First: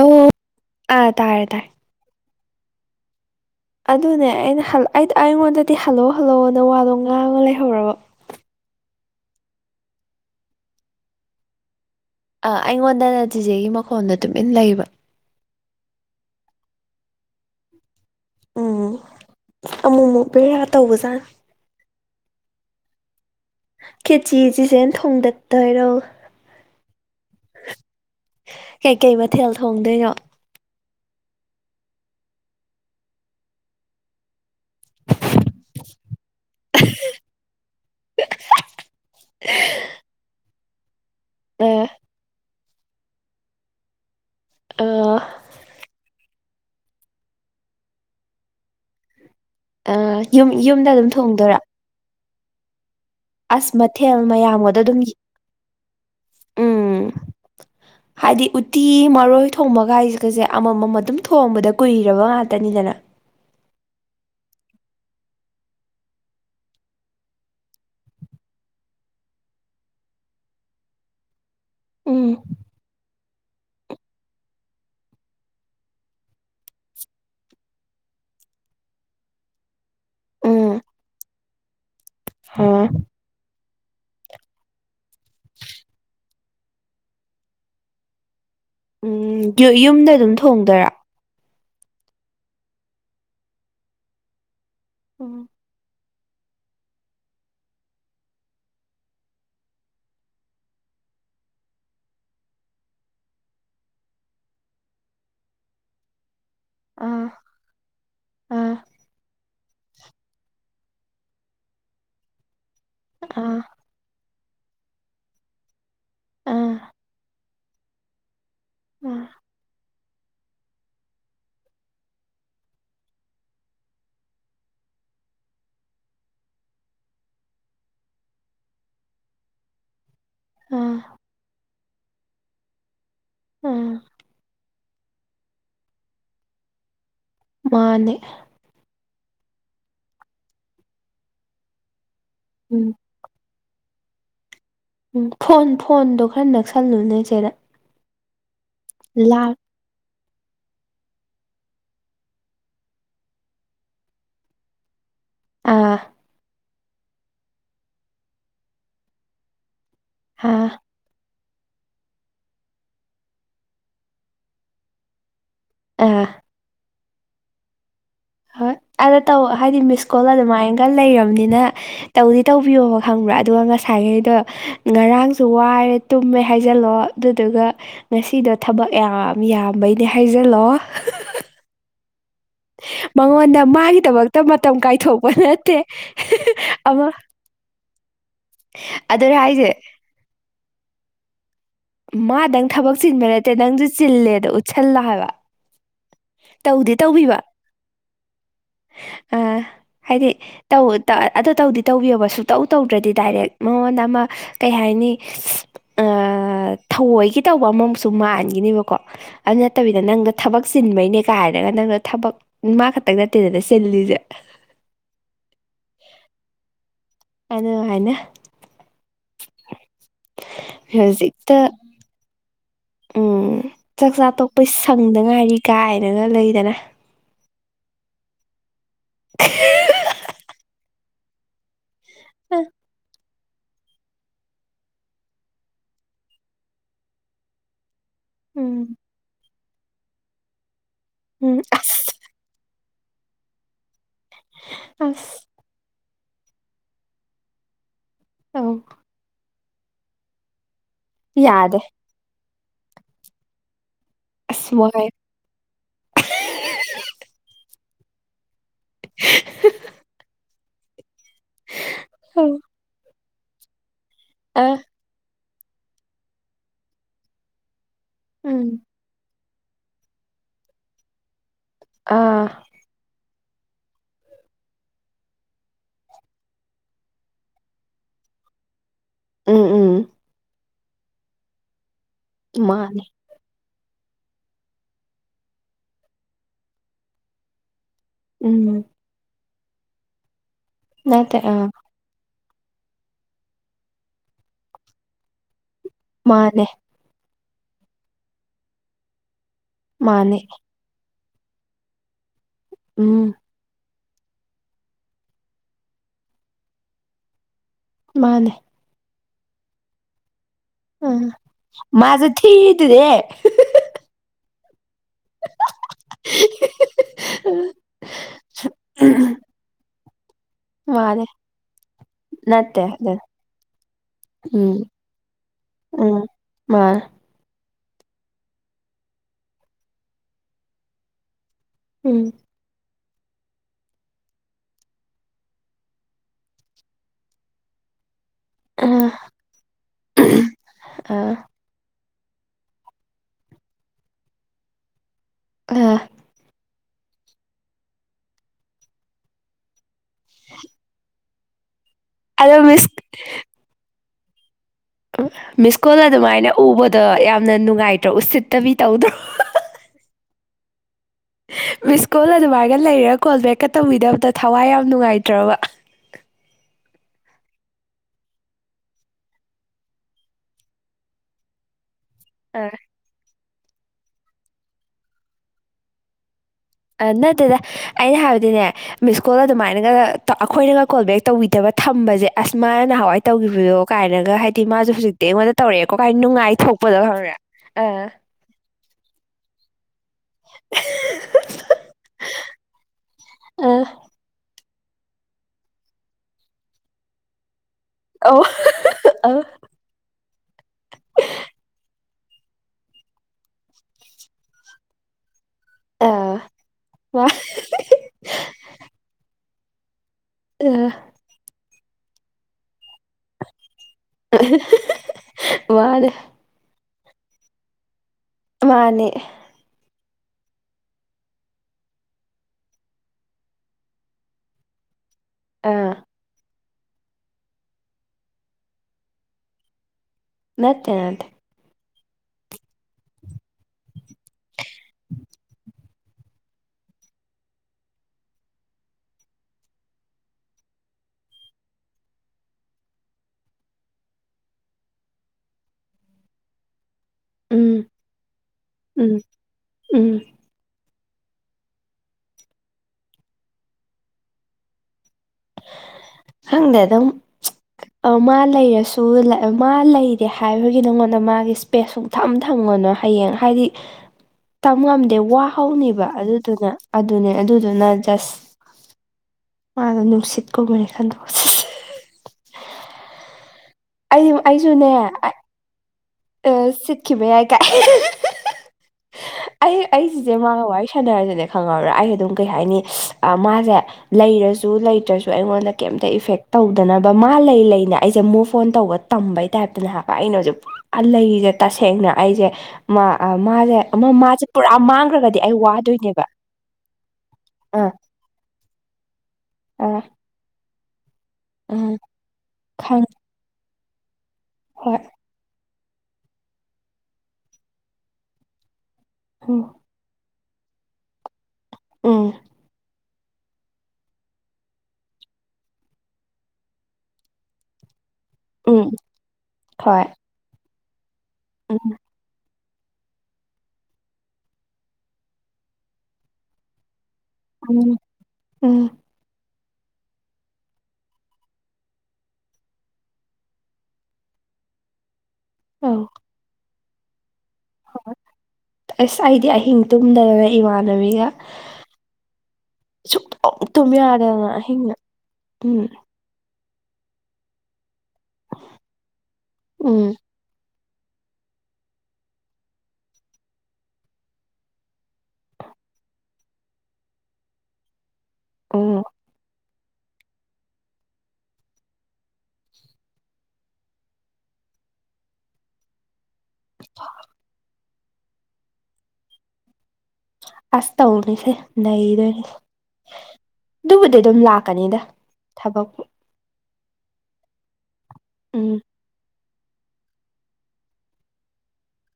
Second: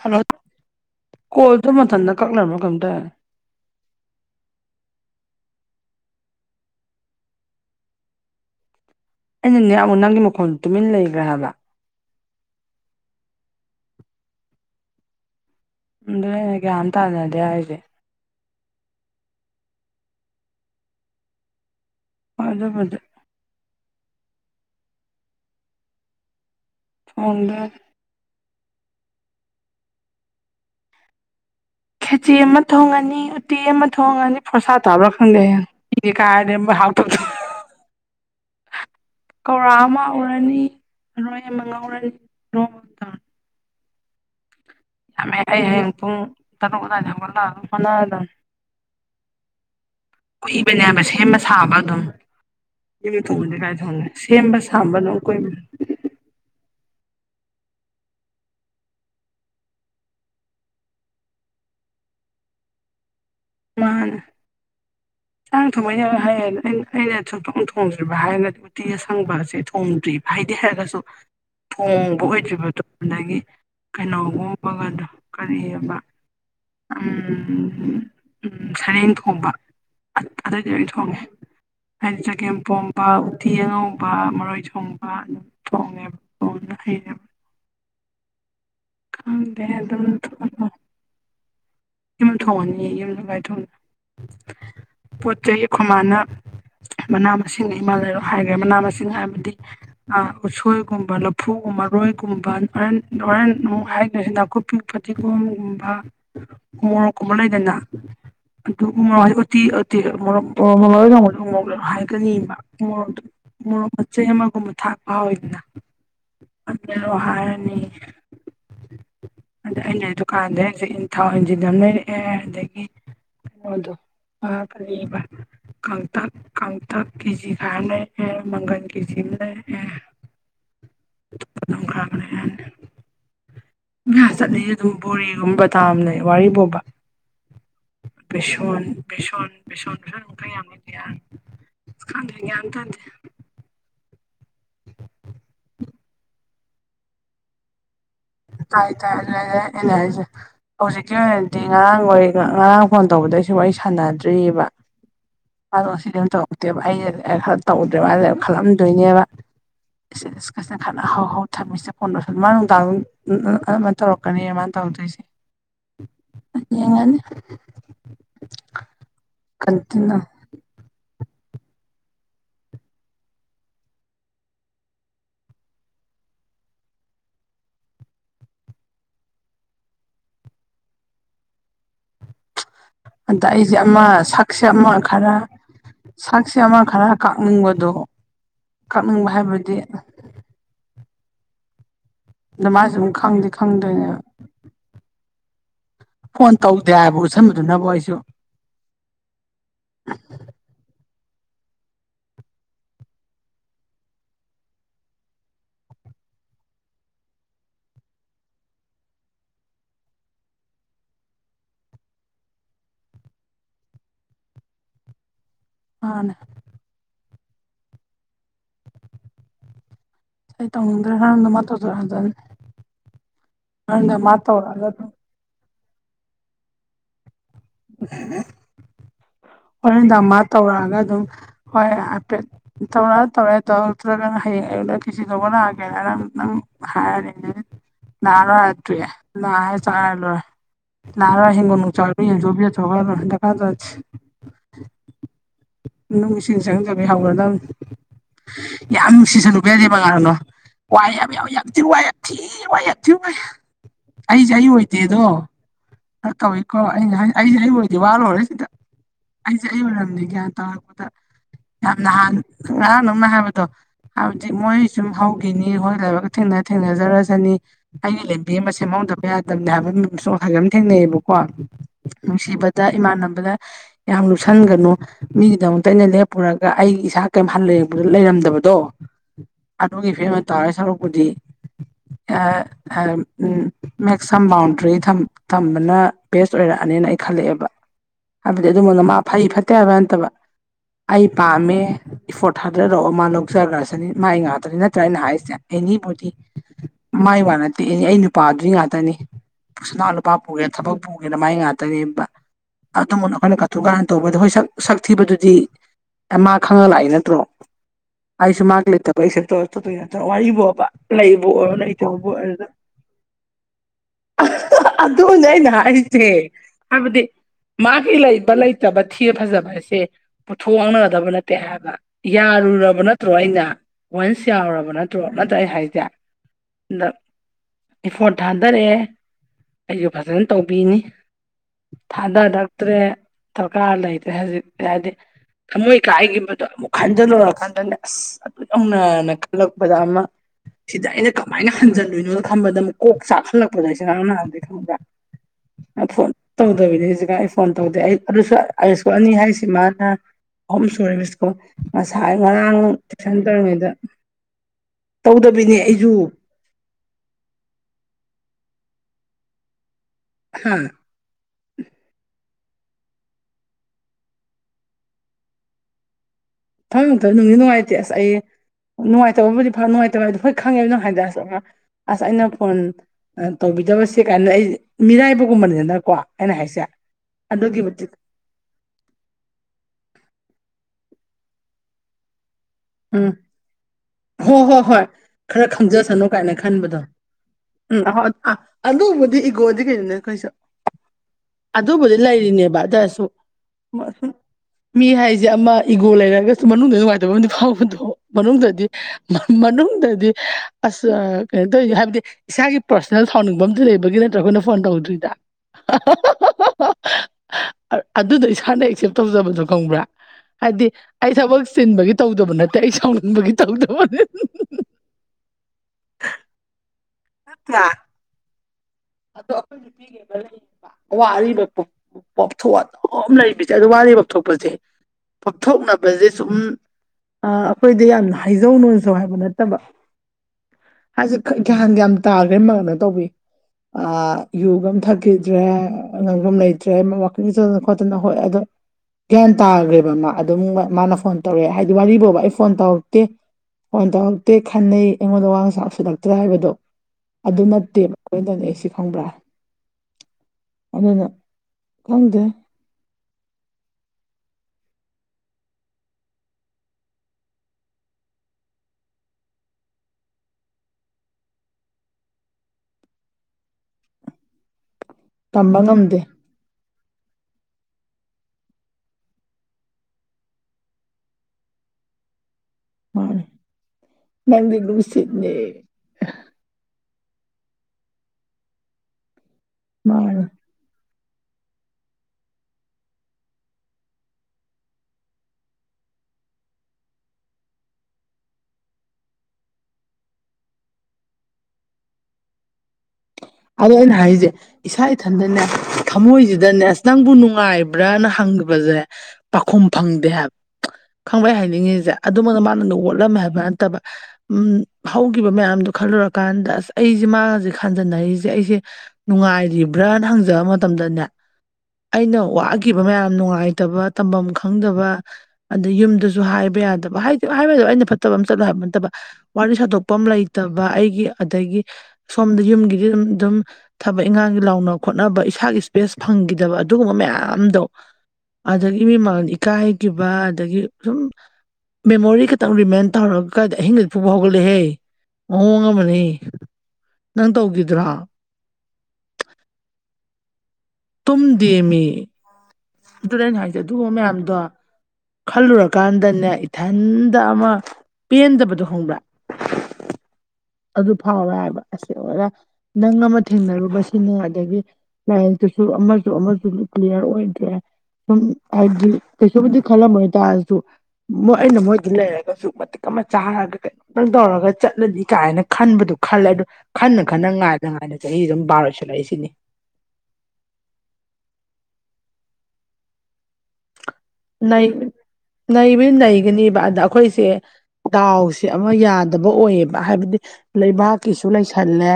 hello ꯑꯥ ꯀꯣ ꯇꯥꯔꯦ ꯇꯥꯔꯦ ꯑꯗꯨ ꯃꯊꯟꯗ ꯀꯛꯅꯃꯣ ꯀꯩꯝꯇ ꯑꯗꯨꯅꯦ ꯑꯩꯅ ꯑꯩ ꯑꯩꯉꯣꯟꯗꯗꯤ ꯍꯜꯂꯛꯑꯣ ꯍꯜꯂꯛꯑꯣꯅ ꯋꯥꯂꯣꯝ ꯉꯥꯡꯉ ꯂꯩꯍꯧꯔꯕ ꯑꯩꯅꯅꯦ ꯑꯃꯨꯛ ꯅꯪꯒꯤ ꯃꯈꯣꯟ ꯇꯨꯃꯤꯟ ꯂꯩꯈ꯭ꯔꯦ ꯍꯥꯏꯕ ꯑ ꯑꯩꯉꯣꯟꯗꯅ ꯖꯤꯖꯦꯒꯤ ꯃꯈꯣꯟꯜꯗ ꯇꯨꯃꯤꯟ ꯂꯩꯕ ꯑꯗ ꯍꯒ ꯌꯥꯝ ꯇꯅꯗꯦ ꯍꯥꯏꯦ ꯎꯝ ꯑꯃꯨꯛ ꯑꯃꯨꯛ ꯕꯦꯔꯥ ꯇꯧꯕꯖꯥꯠ ꯑꯗ ꯃꯗꯤ ꯈꯦꯆꯤ ꯆꯖꯦꯟ ꯊꯣꯡꯗꯛꯇꯔꯣ ꯐꯥꯎꯟꯗꯔ ꯀꯩꯀꯩ ꯃꯊꯦꯜ ꯊꯣꯡꯗꯣꯏꯅꯣ ꯈꯦꯆꯤ ꯑꯃ ꯊꯣꯡꯉꯅꯤ ꯎꯇꯤ ꯑꯃ ꯊꯣꯡꯉꯅꯤ ꯐꯣꯔꯁꯥ ꯇꯥꯕ꯭ꯔꯥ ꯈꯪꯗꯦ ꯀꯤꯗꯤ ꯀꯥꯏꯔꯗꯦ ꯍꯥꯎꯇꯗ ꯀꯧꯔꯥ ꯑꯃ ꯎꯔꯅꯤ ꯔꯣ ꯑ ꯃꯉꯔꯅꯤꯣ ꯑ ꯌꯥꯝꯃꯦ ꯍꯌꯦ ꯍꯌꯦꯡꯨ ꯄꯨꯡ ꯇꯔꯨꯛ ꯑꯗꯨꯗꯥꯏꯗ ꯍꯧꯒꯠꯂ ꯑꯗꯨꯝ ꯍꯣꯠꯅꯔ ꯑꯗꯨꯝ ꯑ ꯌꯨꯝ ꯌꯨꯝꯗ ꯀꯨꯏꯕꯅꯦꯕ ꯑꯗꯨꯝ ꯁꯦꯝꯕ ꯊꯣꯡꯗꯣꯏꯔꯥ ꯁꯥꯕ ꯑꯗꯨꯝ ꯌꯨꯝꯗ ꯊꯣꯡꯕꯗꯤ ꯑꯁ ꯀꯥꯏ ꯊꯣꯡꯅꯤ ꯃꯊꯦꯜ ꯁꯦꯝꯕ ꯃꯌꯥꯝꯒꯗ ꯁꯥꯕ ꯑꯗꯨꯝ ꯀꯨꯏꯕꯅꯤ ꯎꯝ ꯍꯥꯏꯗꯤ ꯎꯠꯇꯤ ꯃꯔꯣꯏ ꯊꯣꯡꯕꯒꯥꯏꯁꯤꯒꯁꯦ ꯑꯃꯃꯝ ꯑꯗꯨꯝ ꯊꯣꯡꯕꯗ ꯀꯨꯏꯔꯕ ꯉꯥꯛꯇꯅꯤꯗꯅ [inaudible] ꯃꯥꯥꯟ ꯆꯥꯡ ꯊꯣꯡꯩꯅ ꯍꯥꯏꯌꯦ ꯑꯩꯅ ꯑꯩꯅ ꯁꯊꯣꯛ ꯊꯣꯡꯗ꯭ꯔꯤꯕ ꯍꯥꯏꯔꯅꯗꯤ ꯎꯇꯤ ꯑꯁꯪꯕꯁꯦ ꯊꯣꯡꯗ꯭ꯔꯤꯕ ꯍꯥꯏꯗꯤ ꯍꯥꯏꯔꯒꯁꯨ ꯊꯣꯡꯕ ꯎꯝ ꯑꯣꯏꯗ꯭ꯔꯤꯕꯗꯣ ꯑꯗꯒꯤ ꯀꯩꯅꯣꯒꯕꯒꯗꯣ ꯀꯔꯤꯑꯕ ꯎꯝ ꯎꯝ ꯁꯔꯅ ꯊ ꯍꯕ ꯑꯗꯨꯑꯣꯏꯗꯤ ꯎꯝ ꯂꯣꯏ ꯊꯣꯡꯉꯦ ꯍꯥꯏꯗꯤ ꯆꯒꯦꯝꯄꯣꯝꯕ ꯎꯇꯤ ꯑꯉꯧ ꯣꯡꯕ ꯃꯔꯣꯏ ꯊꯣꯡꯕ ꯑꯗꯨꯝ ꯊꯣꯡꯉꯦꯕꯅ ꯍꯩꯔꯕ ꯎꯝ ꯌꯨꯝꯗ ꯑꯗꯨꯝ ꯊꯣꯡꯗꯔ ꯌꯨꯝ ꯊꯣꯡꯉꯅꯤ ꯌꯨꯝꯁꯨꯒꯥꯏ ꯊꯣꯡ ꯄꯣꯠ ꯎꯝ ꯆꯩꯩꯈꯣꯏ ꯃꯥꯅ [inaudible] ꯃꯅꯥ ꯃꯁꯤꯡ ꯏꯃꯥ ꯂꯩꯕ ꯍꯥꯏꯈ꯭ꯔꯦ ꯃꯅꯥ ꯃꯁꯤꯡ ꯍꯥꯏꯕꯗꯤ ꯎꯠꯁꯣꯏꯒꯨꯝꯕ ꯂꯐꯨꯒꯨꯝꯕ ꯔꯣꯍꯤ ꯀꯨꯝꯕꯥꯦꯟ ꯍꯥꯏꯅꯁꯤ ꯅꯥꯀꯨꯞꯄꯤꯛ ꯐꯗꯤꯒꯣꯝꯒꯨꯝꯕ ꯃꯣꯔꯣꯛꯀꯨꯝꯕ ꯂꯩꯗꯅ ꯑ ꯑꯗꯨ ꯍꯥꯏꯤ ꯎ ꯂꯣꯏꯅꯣ ꯍꯥꯏꯒꯅꯤꯕ ꯀꯗ ꯑꯥ ꯃꯣꯔꯣꯛ ꯃꯆꯩ ꯑꯃꯒꯨꯝꯕ ꯊꯥꯛꯄ ꯍꯧꯋꯗꯅ ꯑꯥ ꯑꯅ ꯂꯣ ꯍꯥꯏꯅꯤ ꯑꯗ ꯑꯩꯅ ꯗꯨꯀꯥꯟꯗꯒꯤꯩ ꯍꯧꯖꯤꯛ ꯌꯦꯟꯊꯥꯎ ꯍꯦꯟꯖꯤꯟ ꯑꯃ ꯂꯩꯔꯛꯑꯦ ꯑꯗꯒꯤ ꯍ ꯑꯗꯨ ꯑ ꯀꯔꯤꯕ ꯀꯥꯡꯇꯛ ꯀꯥꯡꯇꯛ ꯀꯦ ꯖꯤ ꯈꯥꯏ ꯂꯩꯑꯦ ꯃꯪꯒꯟ ꯀꯦ ꯖꯤ ꯂꯩꯑꯦ ꯑꯥ ꯣꯡꯀꯒ ꯑꯥ ꯆꯠꯂꯤꯁꯦ ꯑꯗꯨꯝ ꯕꯣꯔꯤꯒꯨꯝꯕ ꯇꯥꯝꯅ ꯋꯥꯔꯤꯔꯤꯕ ꯐꯣꯕ ꯃꯥꯅꯦ ꯦꯁꯟ ꯄꯦꯁ ꯁꯇ ꯌꯥꯝꯒꯤ ꯈꯥꯟ ꯭ꯟ ꯇ ꯎꯝ ꯎꯝ ꯐꯣꯟ ꯐꯣꯟꯗꯣ ꯈꯔ ꯅꯛꯁꯜꯂꯨꯅꯦꯆꯦꯗ ꯇꯥꯏ ꯇ ꯏꯦ ꯍꯧꯖꯤꯛꯀꯤ ꯑꯣꯏꯅꯗꯤ ꯉꯔꯥꯡꯈꯣꯏ ꯉꯔꯥꯡ ꯐꯣꯟ ꯇꯧꯕꯗꯩꯁꯤꯕꯨ ꯑꯩ ꯁꯥꯟꯅꯗ꯭ꯔꯤꯑꯕ [inaudible] ꯃꯥꯗꯣ ꯑꯥ ꯁꯤꯗꯤꯝ ꯇꯧꯔꯛꯇꯦꯕ ꯑꯩꯁ ꯈꯔ ꯇꯧꯗ꯭ꯔꯦ ꯃꯥꯁꯦ ꯈꯜꯂꯝꯗꯣꯏꯅꯦꯕ ꯁꯤ ꯑꯥ ꯈꯁꯤꯅ ꯈꯥꯟꯅ ꯍꯥꯎ ꯍꯥꯎ ꯊꯝꯃꯤꯁꯦ ꯄꯟꯗ꯭ꯔꯣ ꯁꯣꯃꯅꯨꯡꯗꯥꯥꯡ ꯎꯝ ꯑꯗꯨꯃꯥꯏꯅ ꯇꯧꯔꯛꯀꯅꯤ ꯑꯗꯨꯃꯥꯏꯅ ꯇꯧꯗꯣꯏꯁꯦ ꯑꯥ ꯌꯦꯡꯉꯅꯤ [inaudible] ꯍꯣꯏ ꯑꯗ ꯍꯥꯏꯗꯤ ꯃꯤꯁ ꯀꯟꯇꯤꯅ ꯀꯣꯜ ꯑꯗꯨꯃꯥꯏꯅꯒ ꯂꯩꯔ ꯅꯤꯅ ꯇꯧꯗꯤ ꯇꯧꯕꯤꯌꯣꯕ ꯈꯪꯕ꯭ꯔꯥ ꯑꯗꯨꯒ ꯉꯁꯥꯏꯈꯩꯗꯣ ꯉꯔꯥꯡꯁꯨ ꯋꯥꯏꯔꯦꯨꯝ ꯁꯩ ꯍꯥꯏꯖꯜꯂꯣ ꯑꯗꯨꯗꯨꯒ ꯉꯁꯤꯗꯣ ꯊꯕꯛ ꯌꯥꯝ ꯌꯥꯝꯕꯩꯅꯦ ꯍꯥꯏꯖꯜꯂꯣ [inaudible] ꯑꯗ ꯃꯉꯣꯟꯗ ꯑꯩꯁꯦ ꯑꯃ ꯃꯥꯒꯤꯗꯃꯛꯇ ꯁꯛꯁꯦ ꯃꯇꯝ ꯑꯃ ꯀꯥꯏꯊꯣꯛꯄ ꯈꯔ ꯅꯠꯇꯦ ꯁꯛꯁꯦ ꯑꯃ ꯈꯔ ꯀꯥꯛꯅꯤꯡꯕ ꯑꯗꯣ ꯀꯛꯅꯤꯡꯕ ꯑꯗꯨꯅꯦ ꯍꯥꯏꯁꯦ ꯍꯥꯏꯕꯗꯤ ꯃꯥꯗꯪ ꯑꯗ ꯊꯕꯛ ꯃꯥꯁꯨ ꯑꯗꯨꯝ ꯆꯤꯟꯕ ꯈꯪꯗꯤ ꯅꯠꯇꯦ ꯅꯪꯁꯨ ꯈꯪꯗꯣꯏꯅꯦꯕ ꯆꯤꯜꯂꯦꯗ ꯎꯠꯁꯜꯂꯣ ꯍꯥꯏꯕ ꯐꯣꯟ ꯇꯧꯗꯦ ꯇꯧꯗꯤ ꯍꯥꯏꯕ ꯇꯧꯕꯤꯕ ꯎꯠꯁꯟꯕꯗꯨꯅꯕꯨ ꯑꯩꯁꯨ ꯑ ꯍꯥꯏꯗꯤ ꯇꯧ ꯑ ꯇꯧꯗꯤ ꯇꯧꯕꯤꯌꯣꯕ ꯁꯨꯇꯧ ꯇꯧꯗ꯭ꯔꯗꯤ ꯗꯥꯏꯔꯦꯛ ꯃꯉꯣꯟꯗ ꯑꯃ ꯀꯩ ꯍꯥꯏꯅꯤ ꯊꯧꯑꯣꯏꯒꯤ ꯇꯧꯕ ꯑꯃꯃꯨꯁꯨ ꯃꯥꯟꯈꯤꯅꯦꯕꯀꯣ ꯑꯗꯨ ꯅꯠꯇꯕꯤꯗ ꯅꯪꯒ ꯊꯕꯛ ꯆꯤꯟꯕꯩꯅꯦ ꯀꯥꯏ ꯍꯥꯏꯔꯒ ꯅꯪꯅ ꯊꯕꯛ ꯃꯥ ꯈꯛꯇꯪ ꯅꯠꯇꯦꯗꯅ ꯆꯤꯜꯂꯤꯁꯦ [inaudible] ꯑꯅ ꯑꯅꯣ ꯍꯥꯏꯅ ꯑꯩ ꯇꯧꯅꯤꯡꯗ꯭ꯔꯦ ꯈꯔꯗ ꯍꯧꯖꯤꯛꯇ ꯃꯥ ꯇꯧꯗ ꯍꯟꯖꯤꯅꯤ ꯎꯝ ꯆꯥꯛ ꯆꯥ ꯇꯣꯛꯄꯩ ꯑꯗꯨꯝ ꯁꯪꯗ ꯉꯥꯏꯔꯤ ꯀꯥꯏꯅꯒ ꯂꯩꯗꯅ ꯎ ꯍꯗꯥ ꯃꯥ ꯇꯧꯔꯛꯑꯒ ꯑꯗꯨꯝ ꯍꯣꯏ ꯍꯥꯏꯐꯦꯠ ꯇꯧꯔꯑ ꯇꯧꯔꯦ ꯇꯧꯛꯇ꯭ꯔꯒꯅ ꯍꯌꯦꯡ ꯀꯤꯁꯤ ꯇꯧꯕ ꯂꯑꯒꯦꯅ ꯅꯪ ꯅꯪ ꯍꯥꯏꯔꯤꯅꯦ ꯅꯅꯥꯔꯣꯏꯠꯇꯦ ꯎꯝ ꯅꯔꯦ ꯆꯥꯔꯂꯣꯏꯔ ꯅꯅꯥꯔꯣꯏ ꯎꯝ ꯍꯤꯡꯒꯣꯅꯨ ꯑꯁ ꯆꯥꯔ ꯌꯦ ꯁꯀꯥꯏ ꯑꯗꯨꯇ ꯀꯥꯗ ꯆꯦ ꯑꯁ ꯑꯗꯨꯝ ꯏꯁꯤꯡ ꯆꯪꯖꯕꯤ ꯍꯧꯈ꯭ꯔꯗꯪ ꯑꯧ ꯌꯥꯝ ꯁꯤꯖꯟꯅꯨꯕ ꯌꯥꯗꯦ ꯃꯉꯥꯜꯅꯣ ꯋꯥꯏ ꯌꯥꯕ ꯌꯥꯎ ꯌꯥ ꯌꯥꯗꯦ ꯊ ꯋꯥꯏ ꯊꯤ ꯋꯥꯏ ꯊ ꯑꯩꯁꯦ ꯑꯩ ꯑꯁ ꯋꯥꯏ ꯑꯣꯏꯗꯦꯗꯣ ꯈ ꯀꯧꯋꯤꯀꯣ ꯑꯩꯁꯦ ꯑꯩ ꯑꯣꯏ ꯗꯤꯋꯥ ꯂꯔꯦ ꯁꯤꯗ ꯑꯩꯁꯦ ꯑꯩ ꯑꯣꯏꯝꯗꯤ ꯒ꯭ꯌꯥꯟ ꯇꯥꯔꯛꯄ ꯌꯥꯝ ꯅꯍꯥꯟ ꯉꯔꯥꯡꯅꯅ ꯍꯥꯏꯕꯗꯣ ꯍꯥꯏꯕꯗꯤ ꯑ ꯃꯣꯏ ꯁꯨꯝ ꯍꯧ ꯐꯤꯅꯤ ꯍꯣꯏ ꯂꯥꯏꯕꯛ ꯊꯦꯡꯅ ꯊꯦꯡꯅꯖꯔꯁꯅꯤ ꯑꯩꯒꯤ ꯂꯝꯕꯤ ꯑꯃ ꯎꯝ ꯁꯦꯝꯍꯧꯗꯕ ꯌꯥꯗꯦ ꯍꯥꯏꯕꯁꯨ ꯐꯖ ꯌꯥꯝ ꯊꯦꯡꯅꯩꯌꯦꯕꯀꯣ ꯑꯥ ꯅꯨꯡꯁꯤꯕꯗ ꯏꯃꯥꯟꯅꯕ ꯗ ꯌꯥꯝ ꯂꯨꯞꯁꯤꯟꯒꯅꯨ ꯃꯤꯒꯤꯗꯃꯛꯇ ꯑꯩꯅ ꯂꯦꯞꯄꯨꯔꯒ ꯑꯩꯒꯤ ꯏꯁꯥ ꯀꯔꯤꯝ ꯍꯜꯄ ꯂꯩꯔꯝꯗꯕꯗꯣ ꯎꯝ ꯎꯝ ꯑꯗꯨꯒꯤ ꯐꯤꯕꯝ ꯇꯥꯔ ꯁꯔꯨꯛꯄꯨꯗꯤ ꯃꯥꯅꯦ ꯎ ꯃꯦꯛꯁꯝ ꯕꯥꯎꯟꯗ꯭ꯔꯤ ꯊꯝꯕꯅ ꯕꯦꯁ ꯑꯣꯏꯔꯛꯑꯅꯤꯅ ꯑꯩ ꯈꯜꯂꯛꯑꯦꯕ ꯍꯥꯏꯕꯗꯤ ꯎꯝ ꯑꯗꯨꯝꯕꯅ ꯃꯥ ꯐꯩ ꯐꯠꯇꯦ ꯍꯥꯏꯕ ꯅꯠꯇꯕ ꯑꯩ ꯅꯠꯇꯦ ꯑꯥ ꯄꯥꯝꯃꯦ ꯏꯐꯣꯔꯠ ꯊꯥꯗꯔꯛꯑꯣ ꯃꯥ ꯂꯧꯖꯈ꯭ꯔꯁꯤꯅꯤ ꯃꯥꯥꯏ ꯉꯥꯛꯇꯅꯤ ꯅꯠꯇ꯭ꯔꯥ ꯑꯩꯅ ꯍꯥꯏꯔꯤꯁꯦ ꯑꯦꯅꯤ ꯕꯣꯗꯤ ꯃꯥꯅꯦ ꯃꯥꯏ ꯋꯥ ꯅꯠꯇꯦ ꯑꯦꯅꯤ ꯑꯩ ꯅꯨꯄꯥ ꯑꯗꯨꯏ ꯉꯥꯛꯇꯅꯤ ꯁꯅꯥ ꯂꯨꯄꯥ ꯃꯥꯅꯦ ꯄꯨꯒꯦꯅ ꯊꯕꯛ ꯄꯨꯒꯦꯅ ꯃꯥꯏ ꯉꯥꯛꯇꯅꯦꯕ ꯎꯝ ꯑꯗꯨꯝꯕꯅ ꯑꯩꯈꯣꯏꯅ ꯀꯠꯊꯣꯛꯀꯥꯟ ꯇꯧꯕꯗꯣ ꯍꯣꯏ ꯁꯛ ꯁꯛ ꯊꯤꯕꯗꯨꯗꯤ ꯃꯥ ꯈꯪꯉ ꯂꯥꯛꯏ ꯅꯠꯇ꯭ꯔꯣ ꯃꯥꯅꯦ ꯑꯩꯁꯨ ꯃꯥꯥꯛꯂ ꯇꯕꯁꯕꯣ ꯎꯝ ꯂꯩꯕ ꯑꯣꯏꯔꯣ ꯃꯥꯁꯨ ꯂꯩꯇꯕꯕꯨ ꯑꯣꯏꯔꯗ ꯊꯤꯗꯨꯗꯤ ꯑꯗꯨꯅꯦ ꯑꯩꯅ ꯍꯥꯏꯔꯤꯁꯦ ꯍꯥꯏꯕꯗꯤ ꯃꯥꯒꯤ ꯂꯩꯕ ꯂꯩꯇꯕ ꯊꯤ ꯐꯖꯕ ꯁꯤꯦ ꯃꯥꯅꯦ ꯄꯨꯊꯣꯛꯅꯗꯕ ꯅꯠꯇꯦ ꯍꯥꯏꯕ ꯅꯠꯇꯦ ꯌꯥꯔꯨꯔꯕ ꯑꯗꯨ ꯅꯠꯇ꯭ꯔꯣ ꯑꯩꯅ ꯋꯥꯟꯁ ꯌꯥꯎꯨꯔꯕ ꯅꯠꯇ꯭ꯔꯣ ꯑꯗ꯭ꯔ ꯑꯩ ꯍꯥꯏꯁꯦ ꯃꯥ ꯍꯟꯗꯛ ꯏꯐꯣꯔꯠ ꯊꯥꯗꯔꯛꯑꯦ ꯑꯩꯁꯨ ꯐꯖꯅ ꯇꯧꯕꯤꯅꯤ ꯎꯝ ꯊꯗꯗꯇ꯭ꯔꯦ ꯇꯔꯀꯥꯗ ꯍꯧꯖꯤꯛ ꯍꯥꯏꯗꯤ ꯊꯃꯣꯏ ꯀꯥꯏꯈꯤꯕꯗꯣ ꯑꯃꯨꯛ ꯍꯟꯖꯜ ꯂꯨꯔꯀꯥꯟꯗꯅꯦ ꯑꯁ ꯑꯗꯨ ꯑꯥ ꯌꯧꯅꯅ ꯈꯜꯂꯛꯄꯗ ꯑꯃ ꯁꯤꯗ ꯑꯩꯅ ꯀꯃꯥꯏꯅ ꯍꯟꯖꯤꯟ ꯣ ꯈꯕꯗ ꯀꯣꯛ ꯆꯥꯛ ꯍꯜꯂꯛꯄꯗꯣꯏꯁꯦ ꯉꯔꯥꯡ ꯅꯍꯥꯟꯗꯩ ꯈꯪꯕ ꯑꯥ ꯐꯣꯟ ꯇꯗꯅꯤ ꯍꯧꯖꯤꯛ ꯑꯩ ꯐꯣꯟ ꯇꯧꯗꯦ ꯑꯩ ꯑꯗꯨꯁꯨ ꯁ꯭ꯀꯨꯜ ꯑꯅꯤ ꯍꯥꯏꯁꯤ ꯃꯥꯅ ꯑꯍꯨꯝ ꯁꯨꯦꯔꯤꯕ ꯁ꯭ꯀꯨꯜ ꯉꯁꯥꯏ ꯑꯗꯣ ꯉꯔꯥꯡ ꯃꯤꯁ ꯇꯨꯏꯁꯟ ꯇꯧꯔꯤꯉꯩꯗ ꯇꯧꯗꯕꯤꯅꯦ ꯃꯤꯁ ꯀꯣꯜ ꯑꯩꯁꯨ ꯑꯗꯨꯃꯥꯏꯅ ꯎꯕꯗꯣ ꯌꯥꯝꯅ ꯅꯨꯡꯉꯥꯏꯇ꯭ꯔꯣ ꯎꯁꯤꯠꯇꯕꯤ ꯇꯧꯗ꯭ꯔꯣ ꯎꯝ ꯕꯤꯁꯀꯨꯜ ꯑꯗꯨꯃꯥꯏꯒ ꯂꯩꯔꯒ ꯀꯣꯜꯕꯦꯛꯀ ꯇꯧꯕꯤꯗꯕꯗ ꯊꯋꯥꯏ ꯌꯥꯝ ꯅꯨꯡꯉꯥꯏꯇ꯭ꯔꯕ [unintelligible] ꯊꯃꯃꯛꯇ ꯅꯨꯡꯗꯤ ꯅꯨꯡꯉꯥꯏꯇꯦ ꯑꯁ ꯑꯩ ꯅꯨꯡꯉꯥꯏꯇꯕꯕꯨꯗꯤ ꯐ ꯅꯨꯡꯉꯥꯏꯇꯕ ꯍꯥꯏ ꯑꯗꯨ ꯍꯣꯏ ꯈꯪꯉꯦꯕ ꯅꯪ ꯍꯥꯏꯗꯔ ꯑꯁ ꯑꯩꯅ ꯑ ꯐꯣꯟ ꯇꯧꯕꯤꯗꯕꯁꯦ ꯀꯥꯏꯅ ꯑꯩ ꯃꯤꯔꯥꯏꯕꯒꯨꯝꯕꯅꯤꯗꯅꯀꯣ ꯑꯩꯅ ꯍꯥꯏꯁꯦ ꯅꯠꯇꯦꯗ ꯑꯗꯨꯒꯤꯕꯨꯗꯤ ꯑꯩꯅ ꯍꯥꯏꯕꯗꯤꯅꯦ ꯃꯤꯁ ꯀꯣꯜꯒ ꯑꯗꯨꯃꯥꯏꯅꯒ ꯑꯩꯈꯣꯏꯅꯒ ꯀꯣꯜ ꯕꯦꯛ ꯇꯧꯤꯗꯕ ꯊꯝꯕꯁꯦ ꯑꯁ ꯃꯥꯅ ꯅꯍꯥꯟꯋꯥꯏ ꯎꯝ ꯇꯧꯈꯤꯕꯗꯣ ꯀꯥꯏꯅꯒ ꯍꯥꯏꯗꯤ ꯍꯣꯏ ꯍꯣꯏ ꯃꯥꯁꯨ ꯍꯣꯏ ꯍꯧꯖꯤꯛꯇꯤ ꯑꯩꯉꯣꯟꯗ ꯈꯔ ꯇꯧꯔꯛꯑꯦꯀꯣ ꯀ ꯅꯨꯡꯉꯥꯏꯊ ꯊꯣꯛꯄꯗꯣ ꯈꯪꯦ ꯎ ꯍ ꯑꯗꯨꯗꯗꯤ ꯏꯒ ꯍꯗꯤꯒꯦ ꯁꯨ ꯑꯗꯨꯕꯨꯗꯤ ꯂꯩꯔꯤꯅꯦꯕ ꯑꯗꯨꯔꯁꯨ ꯑꯥ ꯃꯤ ꯍꯥꯏꯁꯦ ꯑꯃ ꯏꯒꯣ ꯂꯩꯔꯒꯁꯨ ꯃꯅꯨꯡꯗ ꯅꯨꯡꯉꯥꯏꯇꯕ ꯑꯃꯗꯤ ꯐꯥꯎ ꯑꯗꯨꯣ ꯑꯧ ꯃꯅꯨꯡꯗꯗꯤ ꯑꯧ ꯃꯅꯨꯡꯗꯗꯤ ꯑꯁ ꯀꯩꯅꯣ ꯇꯧ ꯍꯥꯏꯕꯗꯤ ꯏꯁꯥꯒꯤ ꯄꯥꯔꯁꯣꯅꯦꯜ ꯁꯥꯎꯅꯤꯡꯕ ꯑꯝꯇ ꯂꯩꯕꯒꯤ ꯅꯠꯇ꯭ꯔ ꯑꯩꯈꯣꯏꯅ ꯐꯣꯟ ꯇꯧꯗꯣꯏꯗ ꯑꯥ ꯃꯥ ꯑꯗꯨꯗꯣ ꯏꯁꯥꯅ ꯑꯦꯛꯁꯦꯞ ꯇꯧꯖꯕꯗꯣ ꯈꯪꯕ꯭ꯔꯥ ꯍꯥꯏꯗꯤ ꯑꯥ ꯑꯩ ꯊꯕꯛ ꯆꯤꯟꯕꯒꯤ ꯇꯧꯗꯕ ꯅꯠꯇꯦ ꯑꯩ ꯁꯥꯎꯅꯤꯡꯕꯒꯤ ꯇꯧꯗꯕ ꯃꯥꯅꯦ ꯑꯠꯇ ꯃꯥꯅꯦ ꯑꯗꯣꯗꯤ ꯄꯤꯒ ꯑ ꯑꯔꯤꯕ ꯄꯣꯛꯊꯣꯛꯑꯝ ꯂꯩꯃꯤꯁꯦ ꯑꯗꯨ ꯑꯔꯤꯕ ꯄꯣꯛꯊꯣꯛꯄꯁꯦ ꯑꯥ ꯄꯣꯛꯊꯣꯛꯅꯕꯁꯦ ꯁꯨꯝ ꯑꯩꯈꯣꯏꯗ ꯌꯥꯝꯅ ꯍꯥꯏꯖꯧ ꯣꯟꯖꯧ ꯍꯥꯏꯕ ꯅꯠꯇꯕ ꯃꯇꯦꯟ ꯅꯍꯟ ꯌꯥꯝ ꯇꯥꯈ꯭ꯔꯦ ꯏ ꯃꯥꯥꯟꯅ ꯇꯧꯕꯤ ꯌꯣꯒ ꯑꯃꯝ ꯊꯛꯈꯤꯗ꯭ꯔꯦ ꯑꯉꯥꯡꯒ ꯂꯩꯇ꯭ꯔꯦ ꯋꯥꯋꯀꯤꯡ ꯆꯗꯅ ꯈꯣꯠꯇꯅ ꯍꯣꯏ ꯑꯗꯣ ꯒ꯭ꯌꯥꯟ ꯇꯥꯈ꯭ꯔꯦꯕ ꯃꯥ ꯑꯗꯨꯝ ꯃꯥꯅ ꯐꯣꯟ ꯇꯧꯔꯛꯑꯦ ꯍꯥꯏꯕꯗꯤ ꯋꯥꯔꯤꯔꯤꯕ ꯐꯥꯎꯕ ꯑꯩ ꯐꯣꯟ ꯇꯧꯔꯛꯇꯦ ꯐꯣꯟ ꯇꯧꯔꯛꯇꯦ ꯈꯟꯅꯩ ꯑꯩꯉꯣꯟꯗ ꯋꯥꯅ ꯁꯥꯞꯁꯤꯜꯂꯛꯇ꯭ꯔꯥ ꯍꯥꯏꯕꯗꯣ ꯑꯗꯨꯅ ꯎꯝ ꯑꯩꯣꯏꯗꯅꯦ ꯑꯩ ꯁꯤ ꯎꯝ ꯈꯪꯕ꯭ꯔꯥ ꯎꯝ ꯑꯗꯨꯅ ꯀꯪꯗ ꯍꯪ ꯑ ꯑꯗꯨꯝ ꯃꯥ ꯂꯩꯔꯁꯨ ꯃꯥ ꯂꯩꯔꯦ ꯍꯥꯏꯕꯒꯤ ꯅꯉꯣꯟꯗ ꯃꯥꯒꯤ ꯏꯁꯄꯦꯁ ꯁꯨꯊ ꯑꯃ ꯊꯪꯒꯅꯤ ꯀ ꯍꯌꯦꯡ ꯍꯥꯏꯗꯤ ꯇꯝꯉꯝꯗꯦ ꯇꯝꯕ ꯋꯥꯍꯧꯅꯤꯕ ꯉꯝꯗꯦ ꯑꯗꯨꯗꯨꯅ ꯑꯗꯨꯅꯦ ꯑꯗꯨꯗꯨꯅ ꯖꯁ ꯃꯥꯅ ꯅꯨꯡꯁꯤ ꯆꯠꯀ ꯃꯔ ꯈꯥꯟꯗ ꯃꯥ ꯅꯪ ꯂꯅꯨꯡꯁꯤꯗꯦ ꯑ ꯁꯤꯠꯈꯤꯕꯈꯤꯕ ꯌꯥꯏ ꯀꯥꯏ ꯑꯩ ꯑꯩꯁꯤꯁꯦ ꯃꯥꯅꯤ ꯃꯥꯒ ꯋꯥꯔꯤ ꯁꯥꯟꯅꯔꯁꯦ ꯩ ꯈꯪꯍꯧꯔꯥ ꯑꯩ ꯑꯗꯨꯝ ꯀꯩ ꯍꯥꯏꯅꯤ ꯃꯥꯁꯦ ꯂꯩꯔꯁꯨ ꯂꯩꯇ꯭ꯔꯁꯨ ꯑꯩꯉꯣꯟꯗ ꯀꯩꯝꯇ ꯏꯐꯦꯛ ꯇꯧꯗꯅꯕ ꯃꯥ ꯂꯩ ꯂꯩꯅꯦ ꯑꯩꯁꯦ ꯃꯨꯛ ꯐꯣꯟ ꯇꯧꯕ ꯇꯝꯕꯩ ꯇꯥꯏꯞꯇꯅꯦ ꯍꯥꯏꯕ ꯑꯩꯅ ꯍꯧꯁꯨ ꯑ ꯂꯩꯔꯤꯁꯦ ꯇꯁꯦꯡꯅ ꯑꯩꯁꯦ ꯃꯥ ꯃꯥꯁꯦ ꯑꯗꯣ ꯑꯃ ꯑꯩꯅ ꯃꯥꯁꯦ ꯍꯥꯏꯁꯦ ꯄꯨꯔꯥ ꯏꯁꯥ ꯃꯥꯡꯈ꯭ꯔꯒꯗꯤ ꯑꯩ ꯏꯊꯟꯗꯅꯦ ꯋꯥꯗꯣꯏꯅꯦꯕ ꯊꯃꯣꯏꯁꯤꯗꯅꯦ ꯑꯁ ꯅꯪꯕꯨ ꯑꯥ ꯅꯨꯡꯉꯥꯏꯕ꯭ꯔꯥꯅ ꯍꯪ ꯐꯪꯕꯁꯦ ꯄꯥꯈꯨꯝ ꯑꯥ ꯐꯪꯗꯦ ꯍꯥꯏꯕ ꯈꯪꯕꯩ ꯎꯝ ꯍꯥꯏꯅꯤꯡꯉꯤꯁꯦ ꯑꯗꯨꯃꯛꯅ ꯃꯥꯅꯗꯣ ꯈꯪ ꯑꯣꯠꯂꯝꯃꯦ ꯍꯥꯏꯕ ꯅꯠꯇꯕ ꯍꯣꯏ ꯍꯧꯈꯤꯕ ꯃꯌꯥꯝꯗꯣ ꯈꯜꯂꯨꯔꯀꯥꯟꯗ ꯑꯁ ꯑꯩꯁꯦ ꯃꯥ ꯍꯧꯖꯤꯛ ꯈꯥꯟꯖꯟꯅꯔꯤꯁꯦ ꯑꯩꯁꯦ ꯎꯝ ꯅꯨꯡꯉꯥꯏꯔꯤꯕ꯭ꯔꯥꯅ ꯍꯪꯖ ꯕ ꯃꯇꯝꯗꯅꯦ ꯎꯝ ꯑꯩꯅ ꯋꯥ ꯌꯥꯝ ꯅꯨꯡꯉꯥꯏꯇꯕ ꯇꯐꯝ ꯈꯪꯗꯕ ꯑꯗ ꯌꯨꯝꯁꯨ ꯍꯥꯏꯕ ꯌꯥꯗ ꯑꯩꯅ ꯐꯠꯇ ꯐꯠꯇꯕ ꯑꯃ ꯆꯠꯂꯣ ꯍꯥꯏꯕ ꯎꯝ ꯅꯠꯇꯕ ꯋꯥꯔꯤ ꯍꯣꯏ ꯁꯥꯗꯣꯛꯄ ꯑꯃ ꯂꯩꯇꯕ ꯑꯩꯒꯤ ꯑꯗꯒꯤ ꯎꯝ ꯁꯣꯝꯗꯒꯤ ꯌꯨꯝꯒꯤꯗꯤ ꯑꯗꯨꯝ ꯑꯗꯨꯝ ꯊꯕꯛ ꯏꯪꯉꯥꯡꯒꯤ ꯂꯥꯎꯅ ꯈꯣꯠꯅꯕ ꯏꯁꯥꯒꯤ ꯏꯁꯄꯦꯁ ꯐꯪꯈꯤꯗꯕ ꯑꯗꯨꯒꯨꯝꯕ ꯃꯌꯥꯝ ꯃꯌꯥꯝꯗꯣ ꯎꯝ ꯎꯝ ꯑꯗꯒꯤ ꯃꯤꯃ ꯏꯀꯥꯏ ꯍꯩꯈꯤꯕ ꯑꯗꯒꯤ ꯁꯨꯝ ꯃꯦꯃꯣꯔꯤ ꯈꯈꯤꯇꯪ ꯔꯤꯃꯦꯟ ꯇꯧꯔ ꯀꯥꯏꯗ ꯑꯍꯤꯡꯗꯤꯛ ꯄꯨꯕ ꯍꯧꯒꯠꯂꯛꯍꯦ ꯃꯑꯣꯡ ꯑꯧ ꯑꯃꯅꯤ ꯅꯪ ꯇꯧꯈꯤꯗ꯭ꯔꯣ ꯑꯁ ꯑꯩꯗꯤ ꯑꯍꯤꯡ ꯇꯨꯝꯗꯅꯦ ꯇꯨꯝ ꯗꯃꯤ ꯁꯨꯛꯇꯨꯝ ꯑꯗꯨꯗꯩꯅ ꯍꯥꯏꯁꯦ ꯇꯨꯝ ꯑꯗꯨꯒꯨꯝꯕ ꯌꯥꯗꯅ ꯃꯌꯥꯝꯗꯣ ꯑꯍꯤꯡꯗ ꯎꯝ ꯈꯜꯂꯨꯔꯀꯥꯟꯗꯅꯦ ꯏꯊꯟꯗ ꯑꯃ ꯄꯦꯟꯗꯕꯗꯣ ꯍꯣꯡꯕ꯭ꯔꯥ ꯎꯝ ꯑꯗꯨ ꯐꯥꯎꯋꯦ ꯍꯥꯏꯕ ꯑꯁꯦ ꯑꯣꯔꯥ ꯅꯪ ꯑꯃ ꯊꯦꯡꯅꯔꯨꯕꯁꯤꯅ ꯑꯗꯒꯤ ꯂꯥꯏꯔꯤꯛꯇ ꯂꯤꯌꯥ ꯑꯣꯏꯗ꯭ꯔꯦ ꯁꯨꯝ ꯎꯝ ꯍꯥꯏꯗꯤ ꯊ ꯈꯔꯂꯝ ꯃ ꯑꯣꯏ ꯇꯁꯨ ꯃꯣꯏ ꯑꯩꯅ ꯃꯣꯏꯗꯤ ꯂꯩꯔꯒꯁꯨ ꯃꯇꯤꯛ ꯑꯃ ꯆꯥꯔꯒ ꯀꯩꯅꯣꯝꯇꯪ ꯇꯧꯔꯒ ꯆꯠꯂꯅꯤ ꯀꯥꯏꯅ ꯈꯟꯕꯗꯨꯣ ꯈꯜꯂꯦ ꯑꯗꯨ ꯈꯟꯅ ꯈꯟꯅ ꯉꯥꯏꯅ ꯉꯥꯏꯅ ꯆꯍꯤ ꯑꯗꯨꯝ ꯕꯥꯔꯣꯏ ꯁꯂꯛꯏ ꯁꯤꯅꯤ ꯑꯁ ꯇꯧꯅꯤꯁꯦ ꯂꯩꯗꯅꯤ ꯅꯩꯕꯗꯤ ꯅꯩꯒꯅꯦꯕ ꯑꯗ ꯑꯩꯈꯣꯏꯁꯦ ꯗꯥꯎꯁꯦ ꯎꯝ ꯑꯃ ꯌꯥꯗ ꯕ ꯑꯣꯏꯌꯦꯕ ꯍꯥꯏꯕꯗꯤ ꯂꯩꯕꯥꯛꯀꯤꯁꯨ ꯂꯩꯁꯜꯂꯦ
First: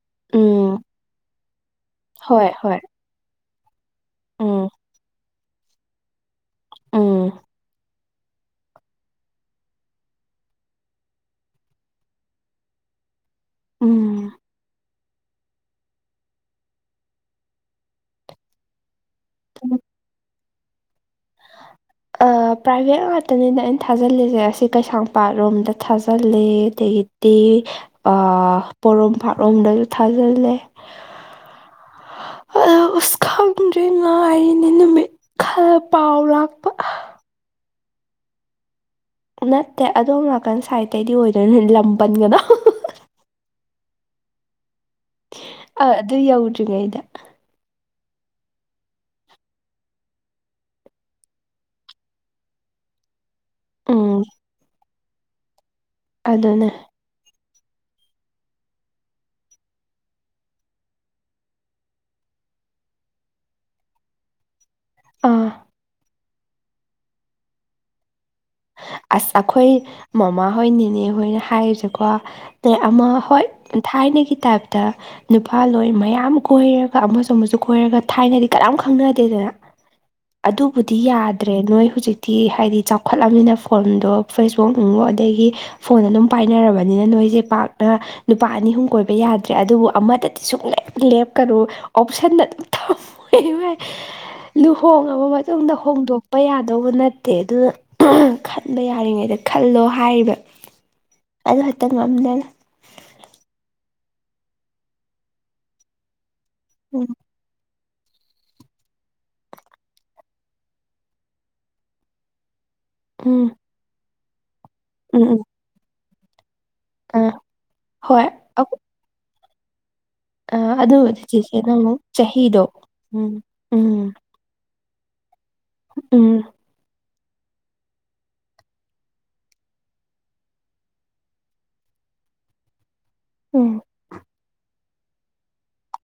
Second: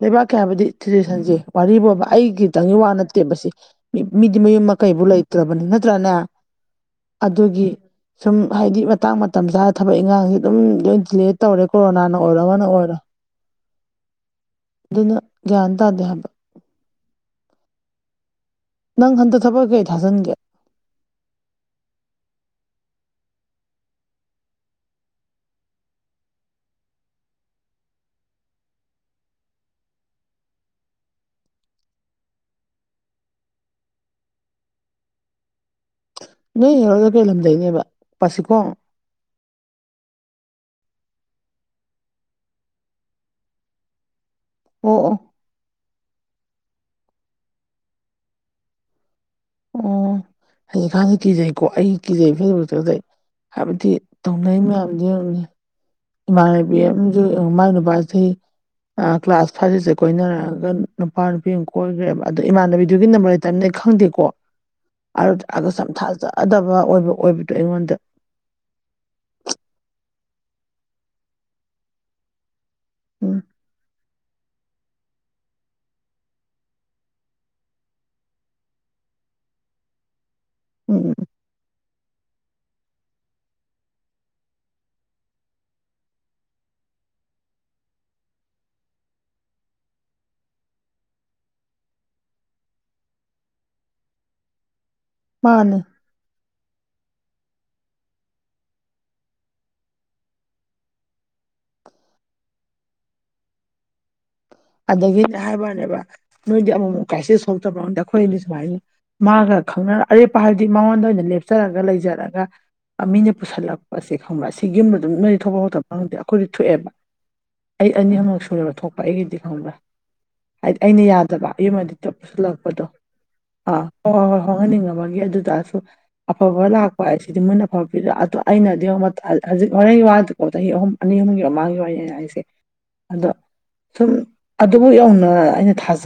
ꯂꯩꯕꯥꯛꯀꯤ ꯍꯥꯏꯕꯗꯤ ꯎꯝ ꯇ꯭ꯔꯦꯗꯤꯁꯟꯁꯦ ꯋꯥꯔꯤ ꯐꯕ ꯑꯩ ꯍꯣꯏ ꯈꯤꯇꯪꯒꯤ ꯍꯣꯏ ꯋꯥ ꯅꯠꯇꯦꯕ ꯁꯤ ꯃꯤꯗꯤ ꯃꯌꯨꯝ ꯎꯝ ꯃꯀꯩꯕꯨ ꯂꯩꯇ꯭ꯔꯕꯅꯤ ꯅꯠꯇ꯭ꯔꯅꯦ ꯎꯝ ꯑꯗꯨꯒꯤ ꯁꯨꯝ ꯍꯥꯏꯗꯤ ꯃꯇꯥꯡ ꯃꯇꯝ ꯆꯥꯅ ꯊꯕꯛ ꯏꯪꯈꯥꯡꯁꯦ ꯑꯗꯨꯝ ꯂꯣꯏ ꯗꯤꯂꯦ ꯇꯧꯔꯦ ꯀꯣꯔꯣꯅꯥꯅ ꯑꯣꯏꯔꯣ ꯑꯃꯅ ꯑꯣꯏꯔꯣ ꯎꯝ ꯑꯗꯨꯅ ꯥꯟꯗ ꯑꯗꯕ ꯅꯪ ꯍꯟꯇ ꯊꯕꯛ ꯀꯩ ꯑꯩ ꯊꯥꯖꯤꯟꯒꯦ [inaudible] ꯄ꯭ꯔꯥꯏꯚꯦꯠ ꯉꯥꯛꯇꯅꯤꯅ ꯑꯩꯅ ꯊꯥꯖꯤꯜꯂꯤꯁꯦ ꯑꯁꯤ ꯀꯩꯁꯥꯝꯄꯥꯠꯔꯣꯝꯗ ꯊꯥꯖꯤꯜꯂꯤ ꯑꯗꯒꯤ ꯇꯤ ꯄꯣꯔꯣꯝ ꯄꯥꯔꯣꯝꯗꯁꯨ ꯊꯥꯖꯤꯜꯂꯦ ꯑ ꯎꯁ ꯈꯪꯗ꯭ꯔꯦ ꯉꯔꯤꯅꯤ ꯅꯨꯃꯤꯠ ꯈꯔ ꯄꯥꯎ ꯂꯥꯛꯄ ꯅꯔ ꯀꯩꯂꯝꯗꯅꯦꯕ ꯄꯁꯤ ꯀꯣ ꯅꯠꯇꯦ ꯑꯗꯣꯝ ꯅꯥꯀꯟ ꯁꯥꯏꯗꯇꯩꯩꯗꯤ ꯑꯣꯏꯗꯣꯏꯅꯦ ꯂꯝꯕꯟꯒꯅꯣ ꯑꯣ ꯑꯣ ꯑꯥ ꯑꯗꯨ ꯌꯧꯗ꯭ꯔꯤꯉ ꯑꯩꯗ ꯑꯣ ꯍꯧꯖꯤꯛ ꯈꯥꯟꯗꯤ ꯀꯤꯖꯩꯀꯣ ꯑꯩ ꯀꯤꯖꯩ ꯐꯦꯛꯇꯗ ꯍꯥꯏꯕꯗꯤ ꯎꯝ ꯇꯧꯅꯩ ꯃꯌꯥꯝꯁ ꯌꯦꯡꯤ ꯑꯗꯨꯅꯦ ꯏꯃꯥꯟꯅꯕꯤ ꯑꯃꯁꯨ ꯃꯥꯏ ꯄꯁꯁꯤ ꯀ꯭ꯂꯥꯁ ꯐꯥꯏꯚꯁꯤꯁꯦ ꯀꯣꯏꯅꯔꯛꯑꯒ ꯅꯨꯄꯥ ꯅꯨꯄꯤ ꯑꯃ ꯀꯣꯏꯈ꯭ꯔꯦꯕ ꯑꯗꯨ ꯏꯃꯥꯟꯅꯕꯤꯗꯨꯒꯤ ꯅꯝꯕꯔ ꯇ ꯈꯪꯗꯦꯀꯣ ꯑꯥ ꯑꯗꯨꯒ ꯁꯝꯊꯥꯖꯗꯕ ꯑꯣꯏꯕ ꯑꯣꯏꯕꯗꯣ ꯑꯩꯉꯣꯟꯗ ꯑꯁ ꯑꯩꯈꯣꯏ ꯃꯃꯥꯍꯣꯏ ꯅꯦꯅꯦꯍꯣꯏꯅ ꯍꯥꯏꯔꯤꯁꯦꯀꯣ ꯑ ꯑꯃ ꯎꯝ ꯍꯣꯏ ꯊꯥꯏꯅꯒꯤ ꯇꯥꯏꯞꯇ ꯅꯨꯄꯥ ꯂꯣꯏ ꯃꯌꯥꯝ ꯀꯣꯏꯔꯒ ꯑꯃꯁꯨ ꯑꯃꯁꯨ ꯀꯣꯏꯔꯒ ꯊꯥꯏꯅꯗꯤ ꯀꯅꯥꯝ ꯈꯪꯅꯗꯦꯗꯅ ꯑꯗꯨꯕꯨꯗꯤ ꯎꯝ ꯎꯝ ꯌꯥꯗ꯭ꯔꯦ ꯅꯣꯏ ꯍꯧꯖꯤꯛꯇꯤ ꯍꯥꯏꯗꯤ ꯆꯥꯎ ꯈꯣꯠꯂꯕꯅꯤꯅ ꯐꯣꯟꯗꯣ ꯐꯦꯁꯕꯨꯛ ꯕꯨ ꯑꯗꯒꯤ ꯐꯣꯟꯗ ꯑꯗꯨꯝ ꯄꯥꯏꯅꯔꯕꯅꯤꯅ ꯅꯣꯏꯁꯦ ꯄꯥꯛꯅ ꯅꯨꯄꯥ ꯑꯅꯤ ꯑꯍꯨꯝ ꯀꯣꯏꯕ ꯌꯥꯗ꯭ꯔꯦ ꯑꯗꯨꯕꯨ ꯑꯃꯗꯗꯤ ꯁꯨꯡꯂꯦꯞ ꯂꯦꯞꯀꯅꯨ ꯑꯣꯞꯁꯟꯅ ꯑꯗꯨꯝ ꯊ ꯍꯣꯏꯣꯏ ꯂꯨꯍꯣꯡꯡꯂꯕ ꯃꯇꯨꯡꯗ ꯃꯥꯅꯦ ꯍꯣꯡꯗꯣꯛꯄ ꯌꯥꯗꯧꯕ ꯅꯠꯇꯦ ꯑꯗꯨꯅ ꯈꯟꯕ ꯌꯥꯔꯤꯉꯩꯗ ꯈꯜꯂꯣ ꯍꯥꯏꯔꯤꯕ ꯑ ꯇ ꯑꯗꯒꯤꯅꯦ ꯍꯥꯏꯕꯅꯦꯕ ꯅꯣꯏꯗꯤ ꯑꯃꯃꯨꯛ ꯎꯝ ꯀ꯭ꯔꯥꯏꯁꯤꯁ ꯁꯣ ꯝꯗ ꯑꯩꯈꯣꯏꯗꯤ ꯁꯨꯃꯥꯏ ꯃꯥꯒ ꯈꯪꯅꯔ ꯑꯔꯦꯞꯄ ꯍꯥꯏꯕꯗꯤ ꯃꯉꯣꯟꯗ ꯑꯣꯏꯅ ꯂꯦꯞꯆꯔꯒ ꯂꯩꯖꯔꯒ ꯃꯤꯅ ꯎꯝ ꯄꯨꯁꯜꯂꯛꯄꯁꯦ ꯈꯪꯕ꯭ꯔꯥ ꯁꯤꯒꯨꯝꯕ ꯑꯗꯨꯝ ꯎꯝ ꯅꯣꯏꯗꯤ ꯎꯝ ꯊꯣꯛꯄ ꯍꯧꯕꯄ ꯈꯪꯗꯦ ꯑꯩꯈꯣꯏꯗꯤ ꯊꯣꯛꯑꯦꯕ ꯑꯥ ꯑꯩ ꯍꯣꯏ ꯑꯅꯤꯍꯨꯝꯂꯛ ꯁꯔꯕ ꯊꯣꯛꯄ ꯑꯩꯒꯤꯗꯤ ꯈꯪꯕ꯭ꯔꯦ ꯑ ꯍꯥꯏꯗꯤ ꯑꯩꯅ ꯑꯗꯨꯕꯨꯗꯤ ꯌꯥꯗꯕ ꯆꯦꯆꯦꯅ ꯌꯨꯝ ꯑꯃꯨꯛ ꯑꯗꯤꯣ ꯆꯍꯤꯗꯣ ꯄꯨꯁꯤꯜꯂꯛꯄꯗꯣ ꯎꯝ ꯑꯥ ꯎꯝ ꯍꯣꯏ ꯍꯣꯏ ꯍꯣꯏ ꯍꯣꯡꯍꯟꯅꯤꯡꯉ ꯑꯗꯨ ꯇꯑꯁꯨ ꯎꯝ ꯑꯐꯕ ꯂ ꯍꯣꯏ ꯁꯤꯗꯤ ꯃꯣꯏꯟꯅ ꯐꯕ ꯄꯤꯗ ꯑꯗꯣ ꯑꯩꯅꯗꯤ ꯍꯧꯖꯤꯛ ꯍꯣꯔꯦꯟꯒꯤ ꯋꯥꯗꯤꯀꯣ ꯆꯍꯤ ꯑꯍꯨꯝ ꯑꯅꯤ ꯑꯍꯨꯝꯒꯤ ꯃꯃꯥꯡꯒꯤ ꯋꯥꯔꯤ ꯑꯩꯁꯦ ꯑꯗꯣ ꯎꯝ ꯁꯨꯝ ꯑꯗꯨꯕꯨ ꯌꯧꯅ ꯑꯩꯅ ꯊꯥꯖꯩ